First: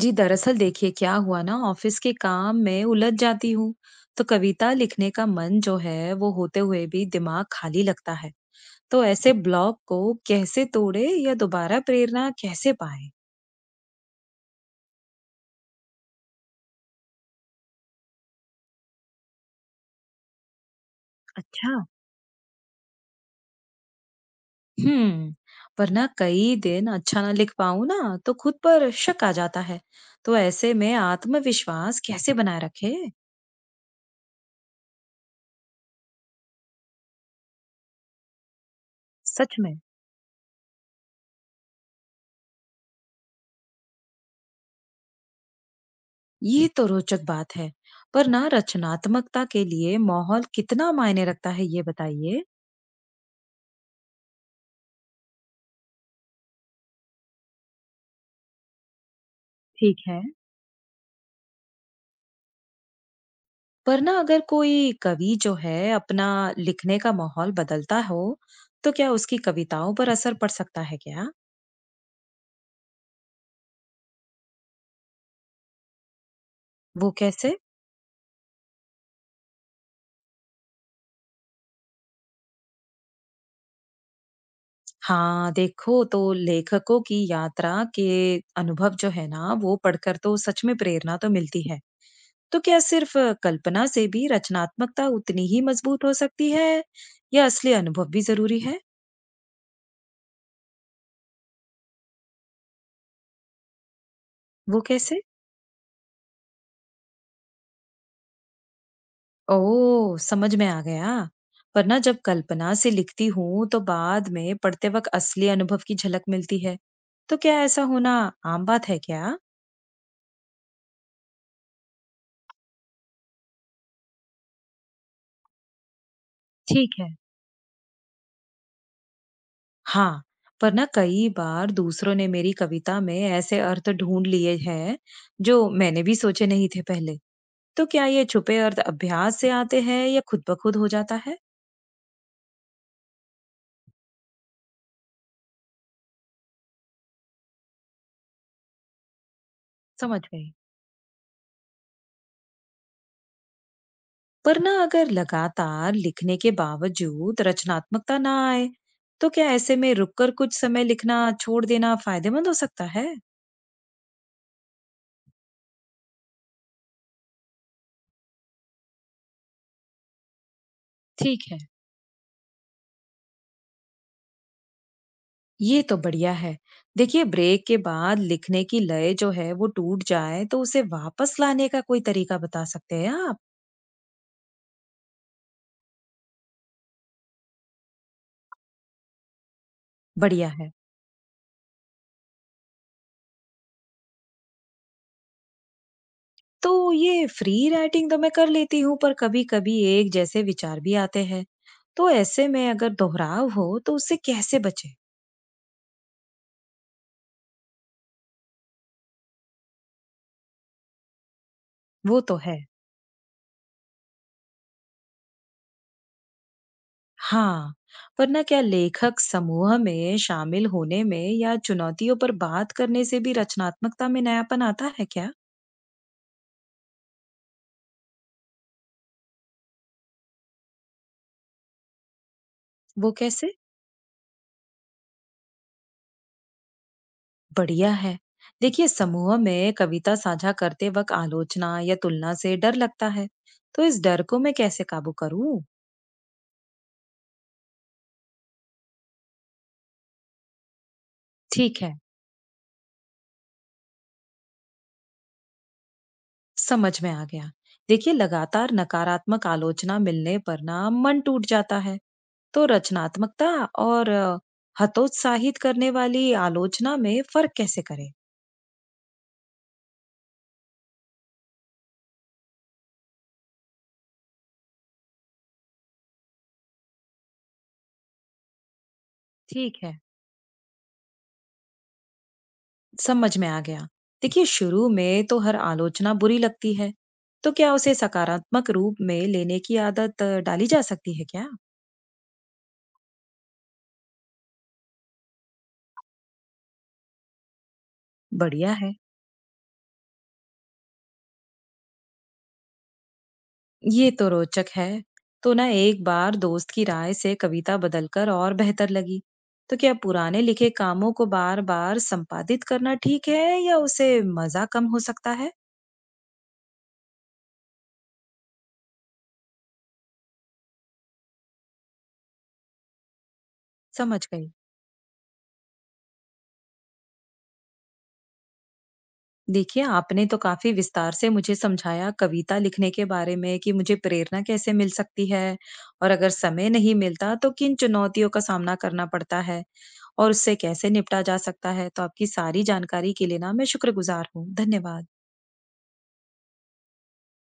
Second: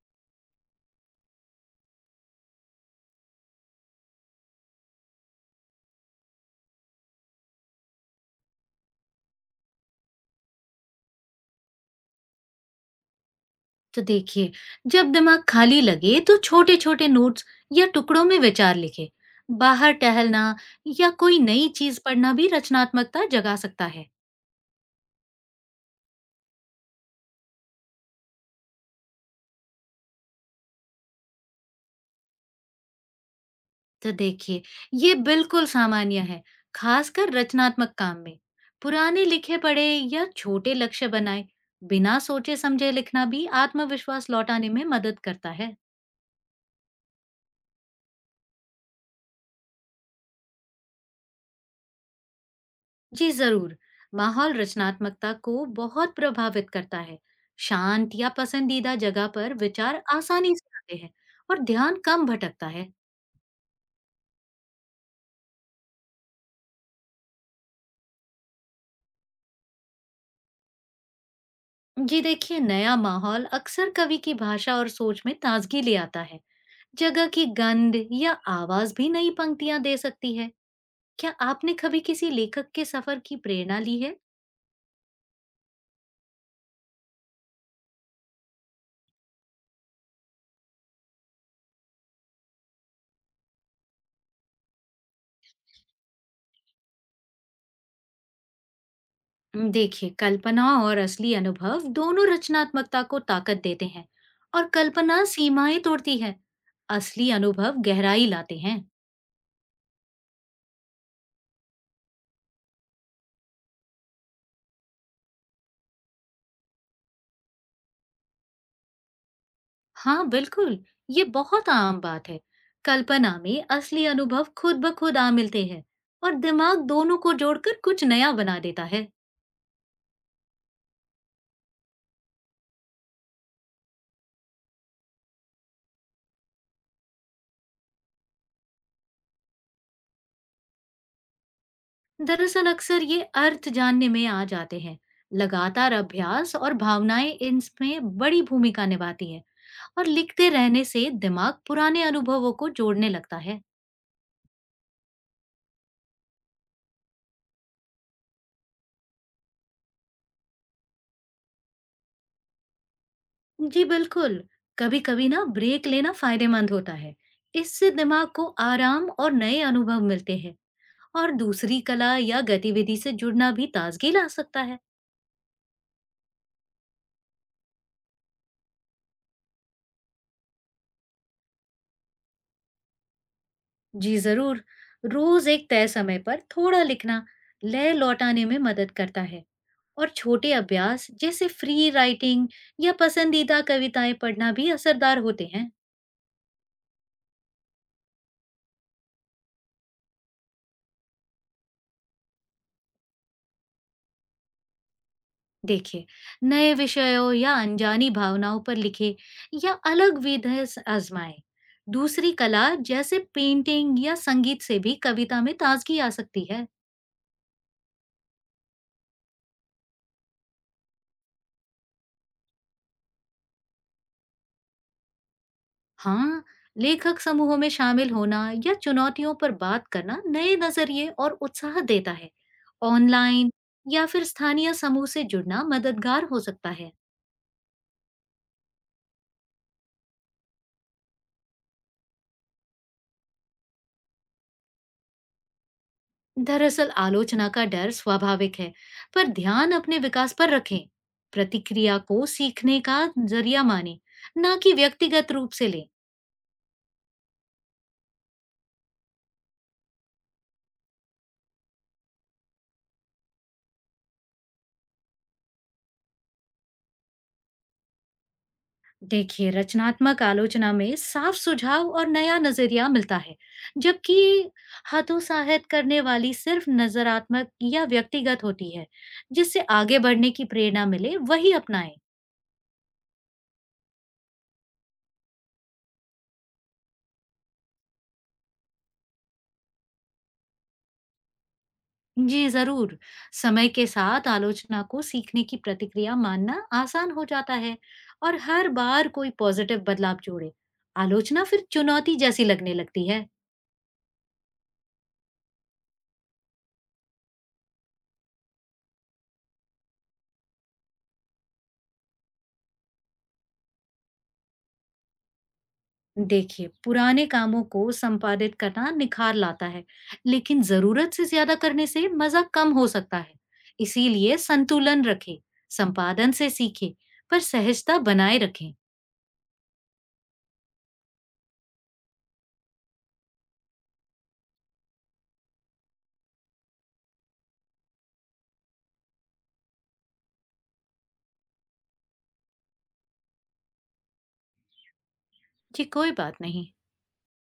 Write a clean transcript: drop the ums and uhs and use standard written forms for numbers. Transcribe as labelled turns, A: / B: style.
A: जी, दरअसल देखिए क्या हुआ ना ऑफिस के काम में उलझ जाती हूँ। तो कविता लिखने का मन जो है वो होते हुए भी दिमाग खाली लगता है। तो ऐसे ब्लॉक को कैसे तोड़े या दोबारा प्रेरणा कैसे पाए?
B: तो देखिए। जब दिमाग खाली लगे तो छोटे छोटे नोट्स या टुकड़ों में विचार लिखे। बाहर टहलना या कोई नई
A: अच्छा।
B: चीज पढ़ना भी रचनात्मकता जगा सकता है।
A: हम्म। वरना कई दिन अच्छा ना लिख पाऊं ना, तो खुद पर शक आ जाता है। तो ऐसे में आत्मविश्वास कैसे बनाए रखे?
B: तो देखिए, ये बिल्कुल सामान्य है, खासकर रचनात्मक काम में। पुराने
A: सच
B: लिखे
A: में?
B: पढ़े या छोटे लक्ष्य बनाए। बिना सोचे समझे लिखना भी आत्मविश्वास लौटाने में मदद करता है।
A: ये तो रोचक बात है। पर ना रचनात्मकता के लिए माहौल कितना मायने रखता है ये बताइए।
B: जी जरूर। माहौल रचनात्मकता को बहुत प्रभावित करता है। शांत या पसंदीदा जगह पर
A: ठीक
B: विचार
A: है।
B: आसानी से आते हैं और ध्यान कम भटकता है।
A: पर ना अगर कोई कवि जो है अपना लिखने का माहौल बदलता हो, तो क्या उसकी कविताओं पर असर पड़ सकता है क्या?
B: जी देखिए, नया माहौल अक्सर कवि की भाषा और सोच में ताजगी ले आता है।
A: वो
B: जगह की
A: कैसे?
B: गंध या आवाज भी नई पंक्तियां दे सकती है। क्या आपने कभी किसी लेखक के सफर की प्रेरणा ली है?
A: हाँ, देखो तो लेखकों की यात्रा के अनुभव जो है ना वो पढ़कर तो सच में प्रेरणा तो मिलती है। तो क्या सिर्फ कल्पना से भी रचनात्मकता उतनी ही मजबूत हो सकती है या असली अनुभव भी जरूरी है?
B: देखिए, कल्पना और असली अनुभव दोनों रचनात्मकता को ताकत देते हैं। और
A: वो कैसे?
B: कल्पना सीमाएं तोड़ती है। असली अनुभव गहराई लाते हैं।
A: ओह! समझ में आ गया। पर ना जब कल्पना से लिखती हूँ तो बाद में पढ़ते वक़्त असली अनुभव की झलक मिलती है। तो क्या ऐसा होना आम बात है क्या?
B: हाँ बिल्कुल। ये बहुत आम बात है। कल्पना में असली अनुभव खुद ब खुद आ मिलते हैं और दिमाग
A: ठीक है।
B: दोनों को जोड़कर कुछ नया बना देता है।
A: हाँ, पर ना कई बार दूसरों ने मेरी कविता में ऐसे अर्थ ढूँढ लिए हैं जो मैंने भी सोचे नहीं थे पहले। तो क्या ये छुपे अर्थ अभ्यास से आते हैं या खुद ब खुद हो जाता है?
B: दरअसल अक्सर ये अर्थ जानने में आ जाते हैं। लगातार अभ्यास और भावनाएं इसमें बड़ी भूमिका निभाती है और
A: समझ
B: लिखते
A: गई।
B: रहने से दिमाग पुराने अनुभवों को जोड़ने लगता है।
A: पर ना अगर लगातार लिखने के बावजूद रचनात्मकता ना आए, तो क्या ऐसे में रुककर कुछ समय लिखना छोड़ देना फायदेमंद हो सकता है?
B: जी बिल्कुल। कभी कभी ना ब्रेक लेना फायदेमंद होता है। इससे दिमाग को आराम और नए अनुभव मिलते हैं और
A: ठीक है।
B: दूसरी कला या गतिविधि से जुड़ना भी ताजगी ला सकता है।
A: ये तो बढ़िया है। देखिए ब्रेक के बाद लिखने की लय जो है वो टूट जाए तो उसे वापस लाने का कोई तरीका बता सकते हैं आप?
B: जी जरूर। रोज एक तय समय पर थोड़ा लिखना लय लौटाने में मदद करता है। और
A: बढ़िया
B: छोटे
A: है।
B: अभ्यास जैसे फ्री राइटिंग या पसंदीदा कविताएं पढ़ना भी असरदार होते हैं।
A: तो ये फ्री राइटिंग तो मैं कर लेती हूँ पर कभी-कभी एक जैसे विचार भी आते हैं। तो ऐसे में अगर दोहराव हो तो उससे कैसे बचे?
B: देखिए, नए विषयों या अनजानी भावनाओं पर लिखे या आजमाएं।
A: वो
B: दूसरी
A: तो है।
B: कला जैसे पेंटिंग या संगीत से भी कविता में ताजगी आ सकती है।
A: हाँ, पर ना क्या लेखक समूह में शामिल होने में या चुनौतियों पर बात करने से भी रचनात्मकता में नयापन आता है क्या?
B: हाँ, लेखक समूहों में शामिल होना या चुनौतियों पर बात करना नए नजरिए और उत्साह देता है।
A: वो
B: ऑनलाइन
A: कैसे?
B: या फिर स्थानीय समूह से जुड़ना मददगार हो सकता है।
A: बढ़िया है। देखिए, समूह में कविता साझा करते वक्त आलोचना या तुलना से डर लगता है, तो इस डर को मैं कैसे काबू करूं?
B: दरअसल आलोचना का डर स्वाभाविक है। पर ध्यान अपने विकास पर रखें।
A: ठीक है,
B: प्रतिक्रिया को सीखने का जरिया माने, ना कि व्यक्तिगत रूप से लें।
A: समझ में आ गया। देखिए, लगातार नकारात्मक आलोचना मिलने पर ना मन टूट जाता है, तो रचनात्मकता और हतोत्साहित करने वाली आलोचना में फर्क कैसे करें?
B: देखिए, रचनात्मक आलोचना में साफ सुझाव और नया नजरिया मिलता है। जबकि हतोत्साहित करने वाली सिर्फ नजरात्मक या व्यक्तिगत होती है। जिससे
A: ठीक है।
B: आगे बढ़ने की प्रेरणा मिले वही अपनाएं।
A: समझ में आ गया। देखिए शुरू में तो हर आलोचना बुरी लगती है। तो क्या उसे सकारात्मक रूप में लेने की आदत डाली जा सकती है क्या?
B: जी जरूर। समय के साथ आलोचना को सीखने की प्रतिक्रिया मानना आसान हो जाता है और हर
A: बढ़िया है।
B: बार कोई पॉजिटिव बदलाव जोड़े। आलोचना फिर चुनौती जैसी लगने लगती है।
A: ये तो रोचक है। तो ना एक बार दोस्त की राय से कविता बदलकर और बेहतर लगी। तो क्या पुराने लिखे कामों को बार बार संपादित करना ठीक है या उसे मजा कम हो सकता है?
B: देखिए, पुराने कामों को संपादित करना निखार लाता है। लेकिन जरूरत से ज्यादा करने से मजा कम हो सकता है।
A: समझ
B: इसीलिए
A: गई।
B: संतुलन रखें। संपादन से सीखें पर सहजता बनाए रखें।
A: देखिए, आपने तो काफ़ी विस्तार से मुझे समझाया कविता लिखने के बारे में कि मुझे प्रेरणा कैसे मिल सकती है और अगर समय नहीं मिलता तो किन चुनौतियों का सामना करना पड़ता है और उससे कैसे निपटा जा सकता है। तो आपकी सारी जानकारी के लिए ना मैं शुक्रगुजार हूँ। धन्यवाद।
B: जी कोई बात नहीं।